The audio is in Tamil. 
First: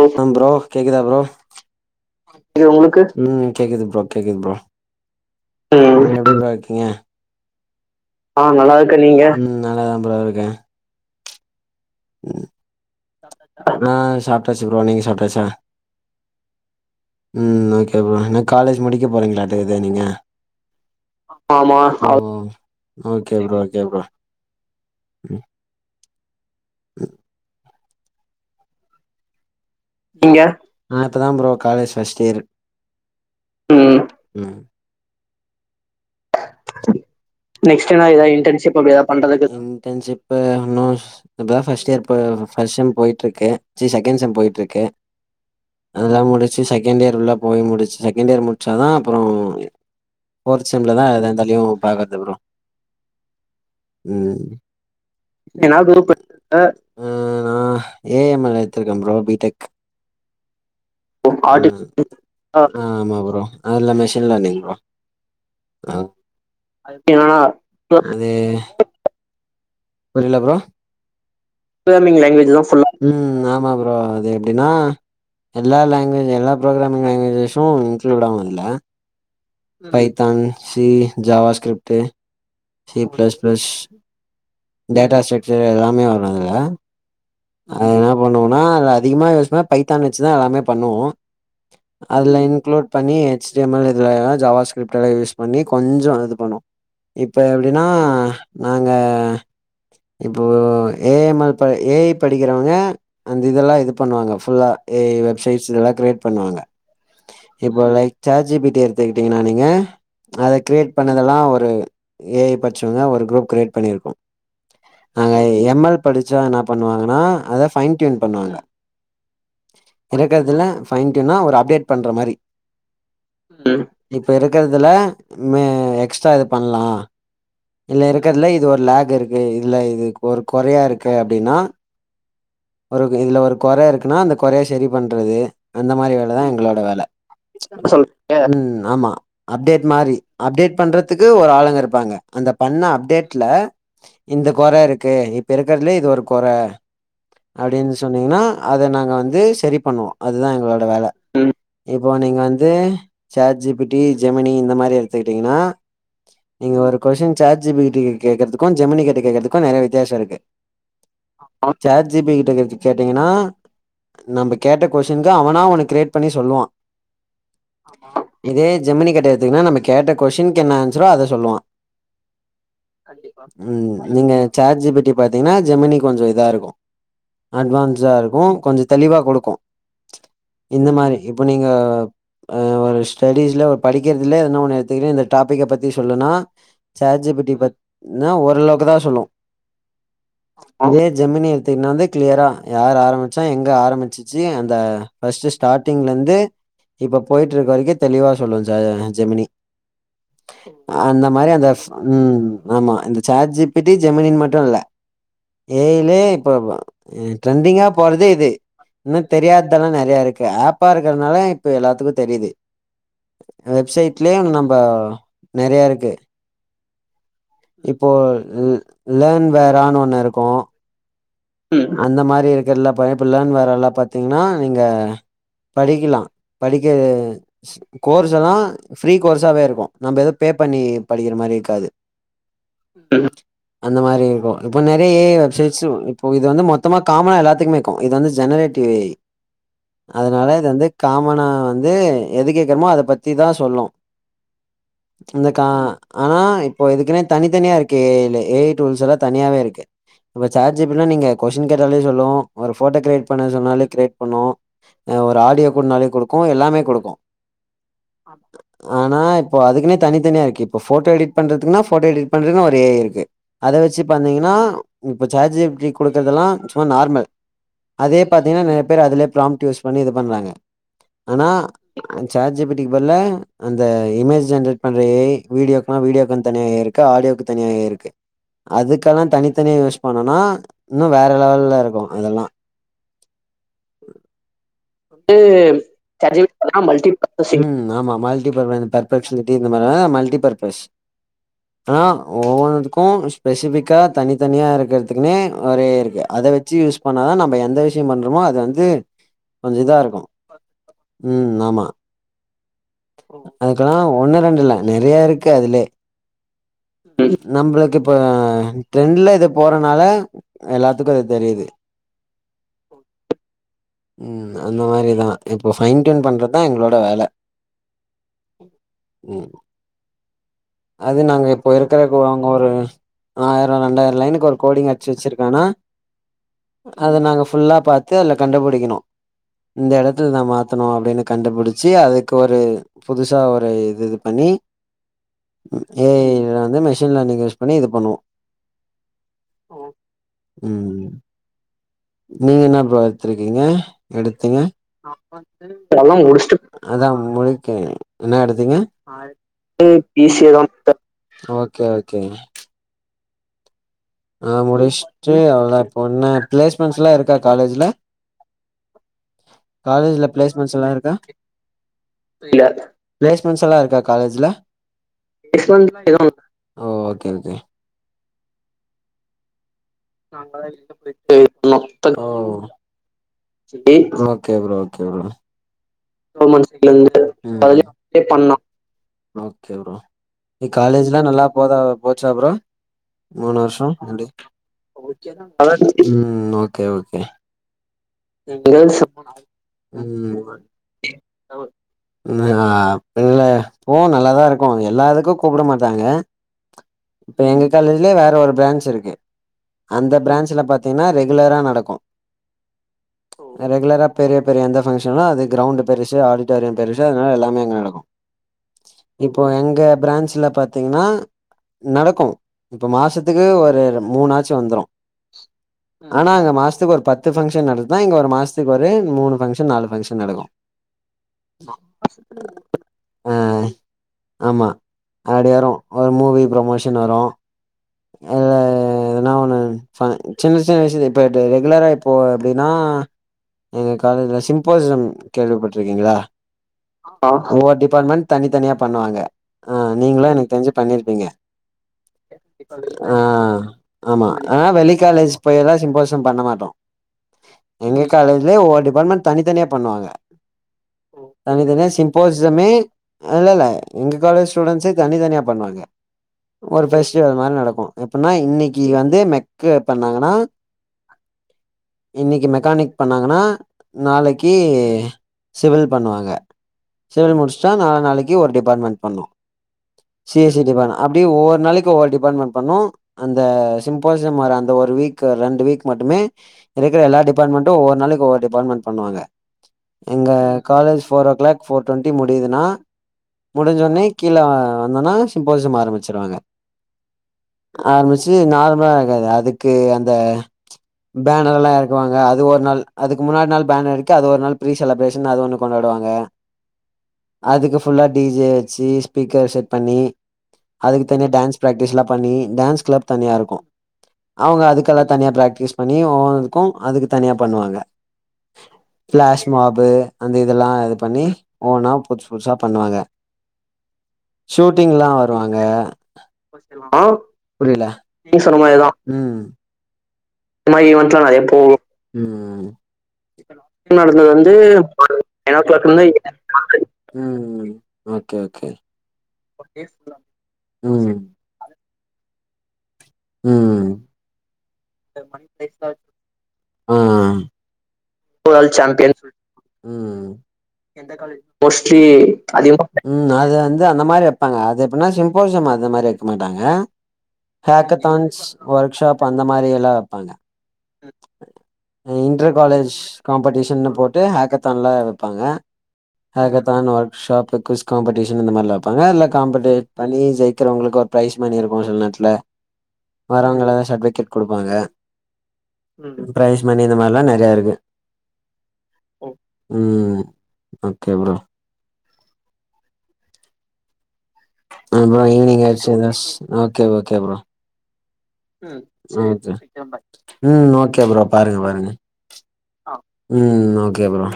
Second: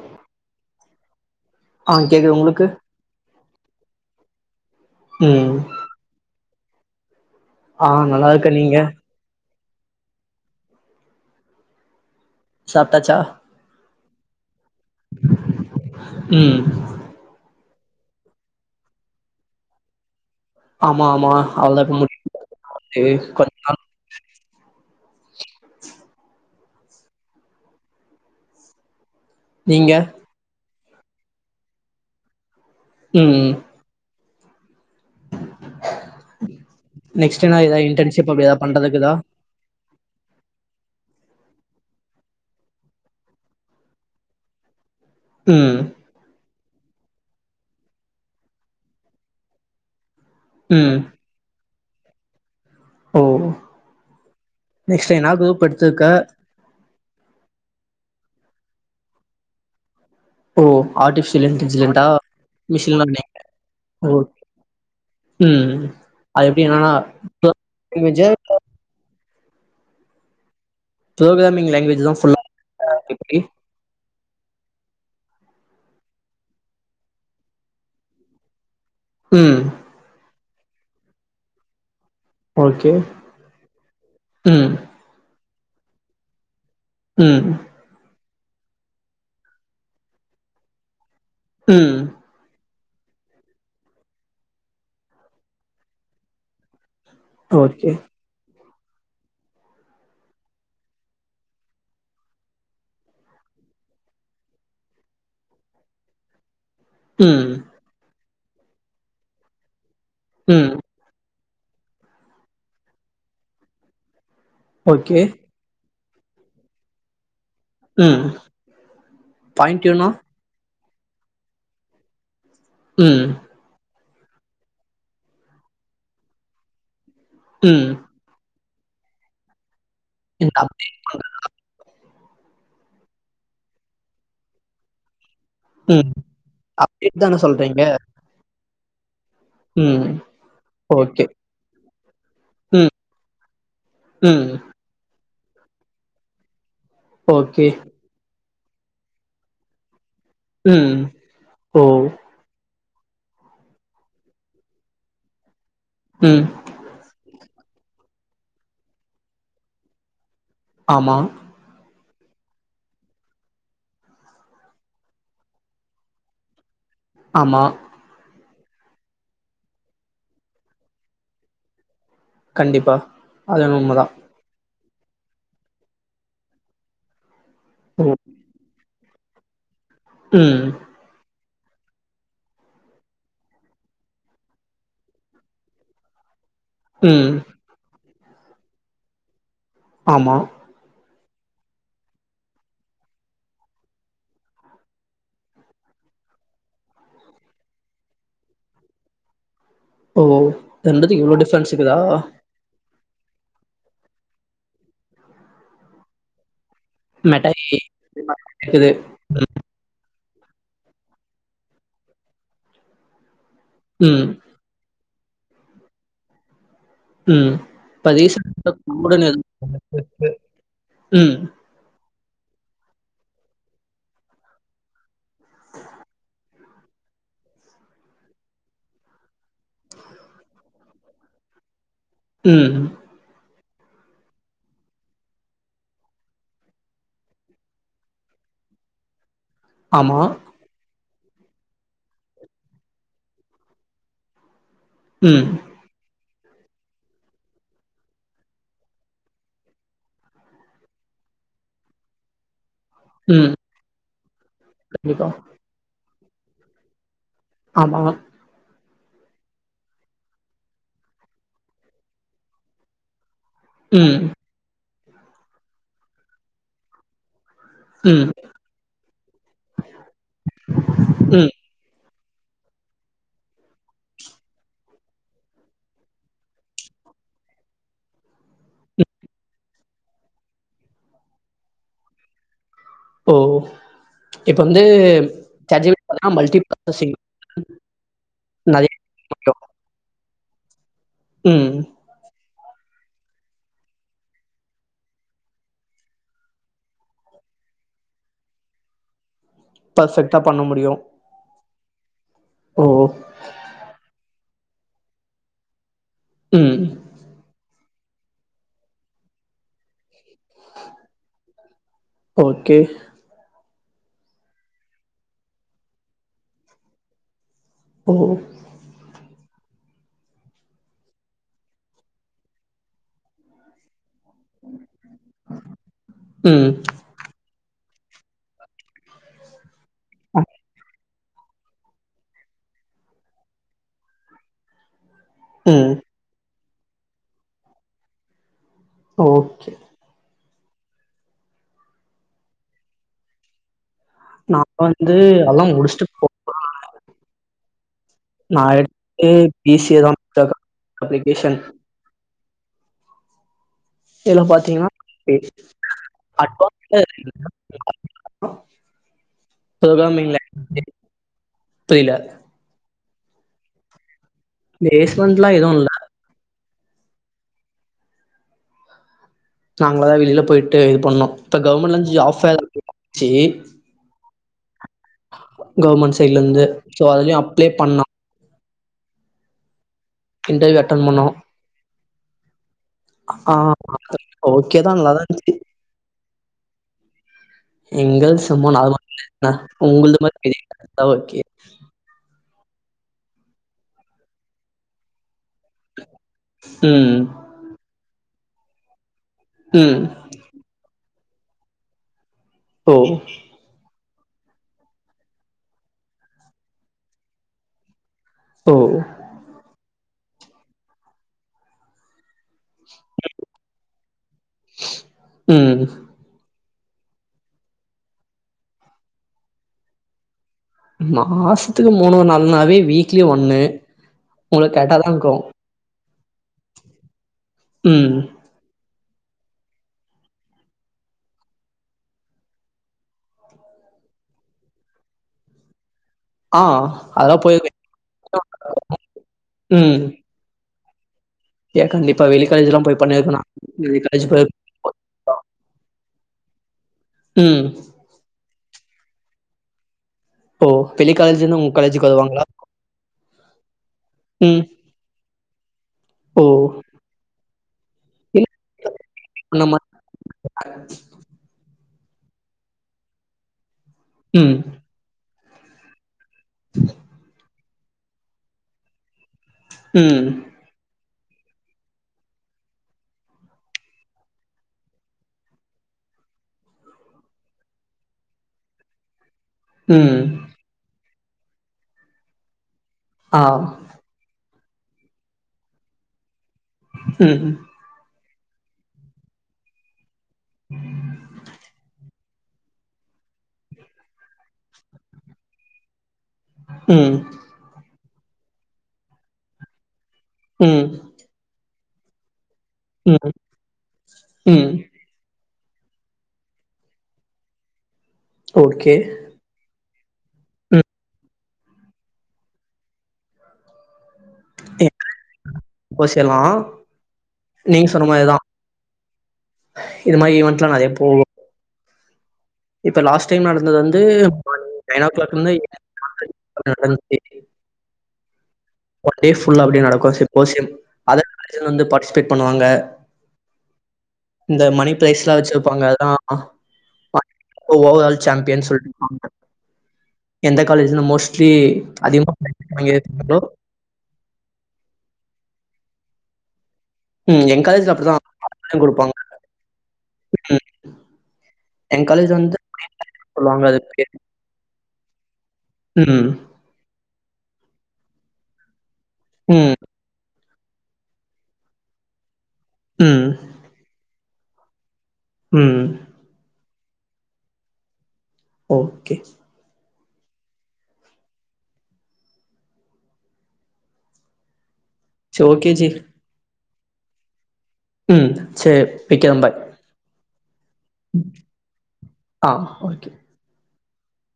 ஆ ப்ரோ கேக்குதா ப்ரோ ஆ கேக்குது உ உங்களுக்கு கேக்குது ப்ரோ கேக்குது ப்ரோ ம் [unintelligible] க்கங்க ஆ நல்லா இருக்கேன் நீங்க ம் நல்லாதான் ப்ரோ இருக்கே சாப்ட்டாச்சா ஆ சாப்ட் ஆ சாப்ட்டாச்சு ப்ரோ நீங்க சாப்ட்டாச்சா ம் ம்ம் ஓகே என்னா காலேஜ் முடிக்க போறீங்களாட்டுது நீங்க ஆமா ஆமா அவ்ளோதா ஆமா ப்ரோ முடிவுக்கு ஓகே கொஞ்ச ப்ரோ நாள் ஓகே ப்ரோ உம் நீங்க நா இப்ப தா ப்ரோ காலேஜ் ஃபர்ஸ்ட் இயர் உம் உம் உம் நெக்ஸ்ட் என்ன ஏதா நெக்ஸ்ட்னா எத ஏதா இன்டர்ன்ஷிப் அப்டி எத பண்றதுக்குதா பண்டதக்கு இன்டர்ன்ஷிப் இப்ப நோஸ் இப்பதா ஃபஸ்ட் இயர் போ ஃபஸ்ட் செம் போயிட்டுருக்கு சி செகண்ட் செம் போயிட்டுருக்கு ம் அதெல்லா முடி சி செகண்ட் இயர் உள்ள போய் முடிச்சு செகண்ட் இயர் முடிச்சாதா அப்பறோ போ ம்ல ம் தா எத [unintelligible] லியூம் பாக்காத ப்ரோ ஓ உம் நெக்ஸ்ட் என்னா குரூப் என்ன குரு எடுத்திருக்க [unintelligible] நா எ யம் ஐ எத்துருக்கே ப்ரோ பீ டெக் ஓ ஆர்டிபிஷியல் இன்டஜிலின்டா ஆ ஆமா ப்ரோ [unintelligible] அதுல ஓ மெஷின் லேர்னிங் ப்ரோ ம் ஆ அது எப்டி என்னனா [unintelligible] இமேஜ அது புரில ப்ரோ ப்ரோக்ராமிங் லாங்குவேஜ் தா ஃபுல்லா எப்டி உம் ஆமா ப்ரோ அதே எப்டின்னா எல்லா லாங்குவேஜ் எல்லா ப்ரோக்ராமிங் லேங்குவேஜஸும் இன்க்ளூட் ஆவு இல்ல ம் Python C JavaScript okay C plus plus ம் டேட்டா சக் செரி எல்லாமே வரோங்களா உம் பண்ணோனா அதுல அதிகம யூஸ் பண்ணா பைத்தான் வச்சு தா எல்லமே பண்ணுவோ ம் அதுல இங்க்ளூட் பண்ணி எச் டி எம் எல் இதுல வேனா ஜாவா ஸ்கிரிப்ட் எல்லா யூஸ் பண்ணி கொஞ்சோ அது பண்ணூ இப்ப எப்டின்னா ஓகே நாங்க இப்போ ஏ எம் எல் ப ஏ ஐ படிக்கிறவங்க அந்த இதுலா இது பண்ணுவாங்க ஃபுல்லா ஏ ஐ வெப்சைட்ஸ்ல எல்லா கிரியேட் பண்ணுவாங்க ம் இப்போ like chat G P T எடுத்துக்கிட்டீங்கன்னா நீங்க அத ம் கிரியேட் பண்ணதெல்லா ஒ ரு ஏஐ பச்சவங்க ஒரு குரூப் கிரியேட் பண்ணி இருக்கோ ஓகே. அங்க எம் எல் படிச்சா என்ன பண்வாங்கன்னா அதை ஃபைன் ட்யுன் ம். பண்வாங்க பாயிண்ட் யூனோ? இருக்கதுல பைன்ட்யுனா ஒரு அப்டேட் பண்ற மாரி உம் ம். இப்ப இருக்கதுல மே எக்ஸ்ட்ரா இது பண்லா ம். இல்ல இருக்கதுல இ து ஒரு லேகு இருக் அ இல்ல இது ஒரு இந்த குறையா அப்டேட் இருக்கு அப்டின்னா பெறகு இதுல ஒரு கொற இருக்குன்னா அந்த கொறய சரி பண்றது அந்த ம். மாரி வேலைதா எங்களோட வேல அப்டேட் தான சொல்றீங்க? சொல் உம் ஆமா அப்டேட் ம். மாரி அப்டேட் ஓகே. பண்றதுக்கு ஒரு ஆளுங்க இருப்பாங்க அந்த பண்ண ம். அப்டேட்ல இந்த ம். கொர இருக்கு அ இப்ப இருக்கறதுலேயே இது ஒரு கொர ஓகே. அப்டின்னு சொன்னீங்கன்னா அத நாங்க வந்து சரி பண்ணுவோ அதுதா எங்களோட ம். வேல ம் ஓ! இப்போ நீங்க வந்து சாட் ஜிபிட்டி ஜெமினி இந்த மாரி எடுத்துக்கிட்டீங்கன்னா ம். நீங்க ஒரு கொஷின் சாட் ஜிபிட்டி கேக்கறது க்கும் ஜெமினி கிட்ட கேக்குறதுக்கு நெறைய வித்தியாஷோ இருக்கு ஆமா ஜிபி கிட்ட கேட்டீங்கன்னா நம்ப கேட்ட குவெஸ்டினுக்கு அவனா ஒன்னு கிரியேட் பண்ணி சொல்வா ஆமா இதே ஜெமினி கிட்ட எடுத்தீங்கனா நம்ம கேட்ட கொஸ்டின் என்ன ஆன்சரோ அத சொல்லுவா கண்டிப்பா அது என்னமோ ம் உண்மதான். நீங்க செக் சாட் ஜிபிடி பாத்தீங்னா ஜெமனி கொஞ்சோ இதா இருக்கு ஓ! அட்வான்ஸா இருக்கு கொஞ்சோ தெளிவா குடுக்கும் ம். இந்த மாரி இப்போ நீங்க அ ஒரு ஸ்டேடிஸ்ல ஒரு படிக்றதுல எதுனா ஒன்று எத்துகுனு இந்த டாப்பிக்க பத்தி சொல்லுன்னா சேட் ஜி ம். பி டி பாத் ன்னா ஓரளவுக்கு தா சொல்லு ஆமா இதே ஜெமினி எத்திங்ன்னா வந்து கிளியரா யார் ஆரமிச்சா எங்க ஆரபிச்சிச்சி அந்த ஃபஸ்ட் ஸ்டார்ட்டிங்ல இருந்து இப்போ போயிட்டு ருக்க வரைக்கூ தெளிவா சொல்லு ஜெமினி ஓ இது ரெண்டுத்துக்கூ அந்த இவ்ளோ மாரி அந்த டிஃப்ரென்ஸ் ஃப் இக்குதா ம் ஆமா இந்த சேட் ஜி பி டி ஜெமினின் மட்டு இல்ல ஏ ஐ லயே இப்போ மெட்டா ஏ ட்ரெண்டிங்கா போறது இது இருக்குது. இன்னோ தெரியாத்தெல்லா நெறைய ருக் ஆப்பா இருக்றனால இப்ப எல்லாதுக்கும் தெரிது ம். வெப்சைட்லெயே நம்ப நெறைய ருக்கு ம். இப்போ இப்ப லே ரீசென்ட்டா கூடன்னு லேன் எதும் வேரான்னு ஒண்ணு இருக்கூ ம் அந்த மாரி இருக்றல்லா பையப்புள்ளன் வேற எல்லா பாத்தீங்ன்னா நீங்க படிகிலா படிக்க கோர்ஸ் எல்லா ஃப்ரீ கோர்ஸாவே இருக்கூ நம்ம எதோ பே பண்ணி படிக்ற மாரி இக்காது ம் அந்த மாரி க்கும் இப்போ நெறைய ஏ யி [unintelligible] இப்போ இது வந்து மொத்தமா காமனா எல்லாத்க்மே ருக்கும் இது வந்து ஜெனரேட்டிவ் ஏ ய் ஆமா. அதனால இது வந்துக் காமனா வந்து எது கேக்குறோமோ அத பத்திதா சொல்லு ம். உனக்கா ஆனா இப்போ இதுக்னே தனித்தனியா இருக்கே ஏலு ஏ ஐ டூல்ஸ் எல்லா தனியாவேருக்கு இப்ப சாட் ஜி பி டி னா நீங்க கொஸ்டின் கேட்டாலே சொல்லோ ஒரு ஃபோட்டோ க்ரேட் பண்ணே ம். சொன்னாலே க்ரேட் பண்ணோ கண்டிப்பா. ஒரு ஆடியோ குடுனாலே குடு கும் எல்லாமே குடுக்கூ ஆமா ஆனா இப்போ அதுக்னே தனிதனியா ருக்கு இப்போ போட்டோ எடிட் பண்றதுகுன்னா போட்டோ எடிட் பண்றதுகுன்னா ஒரு ஏ ஐ இருக்கு அத வெச்சி ம். பந்தீங்ன்னா இப்ப சேட் ஜிப் ஜி குடுக்றதெல்லா சும்மா நார்மல் அதே ம் பாத்தீங்ன்னா நெறய பேர் அதுல ப்ராம்ட் டியூஸ் பண்ணி இது பண்ணி யூஸ் பண்றாங்க ஆனா ம் சேட் ஜி பி டி க்கு பதிலால அந்த இமேஜ் ஜென்ரேட் பண்ற ஏ ஐ வீடியோக்லா வீடியோகன் தனியா ஏ ஐ இருக்கு ஆடியோக் தனியா ஏ ஐ இருக்கு அதுக்கல்லா தனித்தனியாக யூஸ் பண்ணோன்னா இன்னு வேற லெவல்லயிருக்கும் அதெல்லா ஓ இப்ப வந்து இது சாட் ஜி பி டி பாத்தீங்கன்னா மல்டி [unintelligible] ப்ராசஸிங் மல்ட்டிபர்பஷ்ங். ஆமா மல்ட்டிபர்பஷ் நெறைய பர்பெக்ஸ்னிட்டி இந்த மாரி இது பர்பஷ் உம் ஒவ்வொன்னத்துக்கும் ஸ்பெசிபிக்கா தனித்தனியா இருக்கிறதுக்குன்னே ஒரு முறை இருக்கு. அத வச்சி யூஸ் பண்ணாதா நம்ம எந்த விஷயம் பண்றோமோ அது வந்து கொஞ்சம் இதா இருக்கும், பர்ஃபெக்ட்டா பண்ண முடியும் ம் ஆமா ஓ அதக்கெல்லாம் ஒண்ணு, ரெண்டு இல்ல நெறைய இருக்கு அதில்லே ம் [unintelligible] நம்மளுக்கு இப்ப ட்ரெண்ட்ல இது போறனால எல்லாத்துக்கும் இது தெரியுது. ஓகே ம் அந்த மாரிதா. இப்போ ஃபைன் டியூன் பண்றதுதா எங்களோட வேலை ஒ அது நாங்க இப்போ இருக்குறகு அவுங்க ஒரு ஆயரொ ரெண்டாயர் லைனுக்கு ஒரு கோடிங் அச்சி வெச்சிருக்கானா ம் அத நாங்க ஃபுல்லா பாத்து அதுல கண்டபுடி இனோ இந் எடத்துல் தா அ மாத்தணு அப்டினு கண்டுபுடுச்சி அதுக்கு ஒரு புதுசா ஒரு இது இது பண்ணி ம் ஏ ஐ ங்குறா இந்த மெஷின் லேனிங் யூஸ் பண்ணி இது பண்ணுவோ ஓக்கே ம்ம் நீங்க இன்னா ப்ரோ அத்ரி ஈங்க எடுத்திங்க நான் வந்து அதெல்லா முடிச்சுட்டு ப்ரல்லவ் போ முடுஷ்டு அதா முடி என்னா நான் எடுத்திங்க எடுத்து பி டு சி ஏ தான் பி சி ஏ எடுத்தேன் தா அப்ளிகேஷன் [inaudible] ஓகே ஓகே இதுல அ பாத்தீங்கன்னா முடிஷ்ட்டு அவ்ளோ பொண்ணு அட்வான்ஸ்ல ப்ளேஸ்மெண்ஸ்ல்லா இருக்கா காலேஜ்ல காலேஜ்ல ப்ரோக்ராமிங் பிளேஸ்மெண்ஸ் லாங்குவேஜ் எல்லா இருக்கா புரியல இல ப்ளேஸ்மெண்ஸ் எல்லா இருக்கா கா காலேஜ்ல? பிளேஸ்மெண்ட்லா எதுவு இல்ல [unintelligible] ஓ ஓகே ஓகே நாங்களா தா வெளில நாங்களா போய்ட்டு இது பண்ணோம். போயிட்டு இப்ப கவர்மெண்ட்ல இருந்து பண்ணோ. ஜாப் ஃபேர் ஓ வந்திச்சி. Okay bro. [unintelligible] Okay bro [unintelligible] government சைட்ல இருந்து கவர்மெண்ட் சைடுல சோ இருந்து அதுலயு அப்ளை அதுலயும் பண்ணோ அப்ளை பண்ணோம் ஓகேடா இன்டர்வியூ அட்டன் காலேஜ்யெலா பண்ணோ நல்லா போ போச்சா அப்புறம் ஆ மூணு வருஷம் ஓகே தா நல்லாதா இருந்துச்சு ம் ஓகே ஓகே எங்க சும்மா நால மாத உங்கள மாதிரி ம் ஓகே இல்ல போ அங்க நல்லாதான் இருக்கும் எல்லாத்துக்கும் கூப்பிட மாட்டாங்க ம் இப்ப எங்க காலஜிலயே வேற ஒரு பிராஞ்ச் இருக்கு ம் அந்த பிரான்ஞ்சல பாத்த என்னா ரெகுலரா நடக்கும் ஓ பெரிய பெரிய எந்த ஃபங்க்ஷனும் அது கிரௌண்ட் பெருசு ஆடிட்டோரியம் பெருசு அதனால எல்லாமே அங்க நடக்கும் ஓ இப்போ எங்க பிரான்ச் இதுல பாத்தீங்கன்னா நடக்கும் இப்ப மாசத்துக்கு ஒரு மூணாச்சு வந்த்ரு ம் ஆனா அங்க மாஸ் த்தக் ஒரு பத்து ஃபங்ஷ் ஷன் நடந்தா இங்க ஒரு மாசத்துக்கு ஒரு மூணு பங்க்ஷன் நாலு பங்க்ஷன் நடக்கு மாசத்துக்கு மூணோ நால்னாவே வீக்லி ஆ ஒண்ணு ஆமா உங்களுக் கரெக்ட்டாதா இருக்கு அப்டி வரு ஒரு மூவி ப்ரமோஷன் வரு ம் னா ஒன்னு ஃப சின்னச் சின்ன விஷயத் இப்ப ட ரெகுலராக இப்போ அப்டின்னா எங்க காலேஜுல சிம்போசிசம் கேள்விப்பட்ருக்கீங்ளா ஆ அ அதெல்லா போய் ஒவ்வொரு டிபாட்மெண் தனித்தனியா பண்ணுவாங்க ஆ நீங்களு எனக்கு தெரிஞ்சி பண்ணிர்ப்பீங்க எ கண்டிப்பா வெளிக் கா ஆ ஆமா ஆ வெளி காலேஜ் போய்லா சிம்போஸ் பண்ண மாட்டோ ம் எங்க காலேஜ்லயே ஒவொர் டி பாட்மெண்ட் தனித்தனியா பண்ணுவாங்க ஓ வெளி காலேஜ்ல இருந்து உங்க தனித்தனியா காலேஜுக்கு வருவாங்களா சிம்போசிசமே இல்லல்ல எங்க காலேஜ் ம் ஸ்டூடன்ஸே தனித் தனியா பண்ணுவாங்க ஓ ஒரு ஃபெஸ் மாரி நடக்கு எப்புன்னா இல்ல இன்னக்கி வந் து மெக்கு நம்ம பண்ணாங்கனா இன்னிக்கு மெக்கானிக் பண்ணாங்கன்னா நாளைக்கீ ம் சிவில்ல் பண்ணுவாங்க சேரி முடிச்சு சார் நாள நாளைக்கு ஒரு டிபார்ட்மெண்ட் பண்ணணும் ம் சேரி சேரி இது வேணா அப்டியே ஒவ்வொருக்கு நாளைக்கு க்கு ஒவ்வொரு டிபார்ட்மென்ட் பண்ணும் அந்த சிம்பசிம் அந்த ஒரு வீக் ரெண்டு வீக் மட்டுமே இருக்குற எல்லா டிபார்ட்மென்டும் ஒவ்வொரு நாளைக்கி ஒவ்வொரு டிபார்ட்மென்ட் பண்ணுவாஙக ம் எங்க college four o'clock four twenty முடியுதுனா முடிஞ்ஜொன்னே கீழ [unintelligible] வந்தனா சிம்போசம் ஆரம்பிச்சிருவாங்க ம் து நார்மலா இருக்காது அதுக்கு இந்த பேனர் எல்லாம் எறக்குவாங்க [inaudible] ஆஹ் அது ஒரு நாள் அதுக்கு முன்னாடி நாள் பேனடிக்க அது ஒரு நாள் ப்ரீ செலிப்ரேஷன் அது ஒரு நாள் கொண்டாடுவாங்க ம், அதுக்கு ஃபுல்லா டிஜே வச்சு ஸ்பீக்கர் செட் பண்ணி ம், அதுக்கு ம், தனியா டான்ஸ் பிராக்டிஸ்ல்லா பண்ணி டான்ஸ் கிளப் தனியா இருக்கு அவுங்க ம். அதுக்கெல்லா தனியா பிராக்டிஸ் பண்ணி ஒவ்வொன்னதுக்கு அதுக்கு தனியா பண்ணுவாங்க ஓகே. பிளாஷ் மாபு அந்த இதெல்லா ம். இது பண்ணி ஒவ்வொன்னா புதுசு புதுசா பண்ணுவாங்க என் ஷூட்டிங்ல்லா வருவாங்க கோர்ஸ் எல்லாம் ஆ புரியல நீங்க சொன்ன மாரி நீங்க தான். சொன்ன மாரிதா ம் இது மாரி இது ஈவென்ட்லாம் மாரி நெறைய ஈவென்ட்ல்லா போகும். நெறயா போகு ம் இப்ப லாஸ்ட் டைம் நடந்தது வந்து நடந்தது வந்து மார்னிங் ஒரு இருந்து நைன் ஓ க்ளாக் [unintelligible] டென் ஓ க்ளாக் நடந்துச்சு. இருந்து ம் ஓகே ஓகே ஒன் டே ஃபுல்லா அப்டியே நடக்கு சிம்போசியம் அத ம் கழிச்சுதா வந்து [unintelligible] [unintelligible] பண்ணுவாங்க உம் இந்த மணி பிளேஸ்லா வச்சுருப்பாங்க அதா ஆ [inaudible] ஓ சாம்பியன் ஓவரால் சொல்ல சாம்பியன் சொல் ம் [inaudible] எந்த காலேஜ எந்த காலேஜ் மோஸ்ட்லி மோஸ்ட்லி அதிகமா அதிகமா [unintelligible] ம் ங்களோ அது வந்து அந்த மாரி வெப்பாங்க அது எப்படின்னா சிம்போசியம் அந்த மாரி வைக்க மாட்டாங்க ம், என் காலேஜ்ல அப்டிதான் ஹேக்கத்தான்ஸ் ஒர்க் குடுப்பாங்க. ஷாப் அந்த மாரி வேல அவ்வளவுதா [inaudible] ம். என் ம் காலேஜ் இன்ட்ர் வந்து காலேஜ் சொல்லுவாங்க காம்படிஷன்னு அதுக்கு. போட்டு ஹேக்கத்தன்ல ப்பங்க ம். ஹக்த் தானல் ஷாப் குஸ் காம்படிஷன் இந்த மாரில ப்பங்க இல்ல ம் காம்பேட் பன்னி ஜேய் க்கிறவங்களுக்கு ஒரு பிர்ரைஸ் மணியிருக்கு சிலநேர்த்ல ம் வரவங்கல சர்ட்பிகெட் கொடுப்பாங்க ம் ப்ரைஸ் மணி இந்த மாரில்ல நெறைய இருக்கு ஓகே ம் ஓகே அப்றோ அபறோ சரி ஈவினிங் ஓகே ஜி ஆயிடுச்சுல [unintelligible] ஓகே ஓகே ப்ரோ ம் சரி வெக்கலா ஓகே பாய் ம் ஓகே ப்ரோ பாருங்க பாருங்க ஆ ஓகே ம் ஓகே ஓகே ப்றோ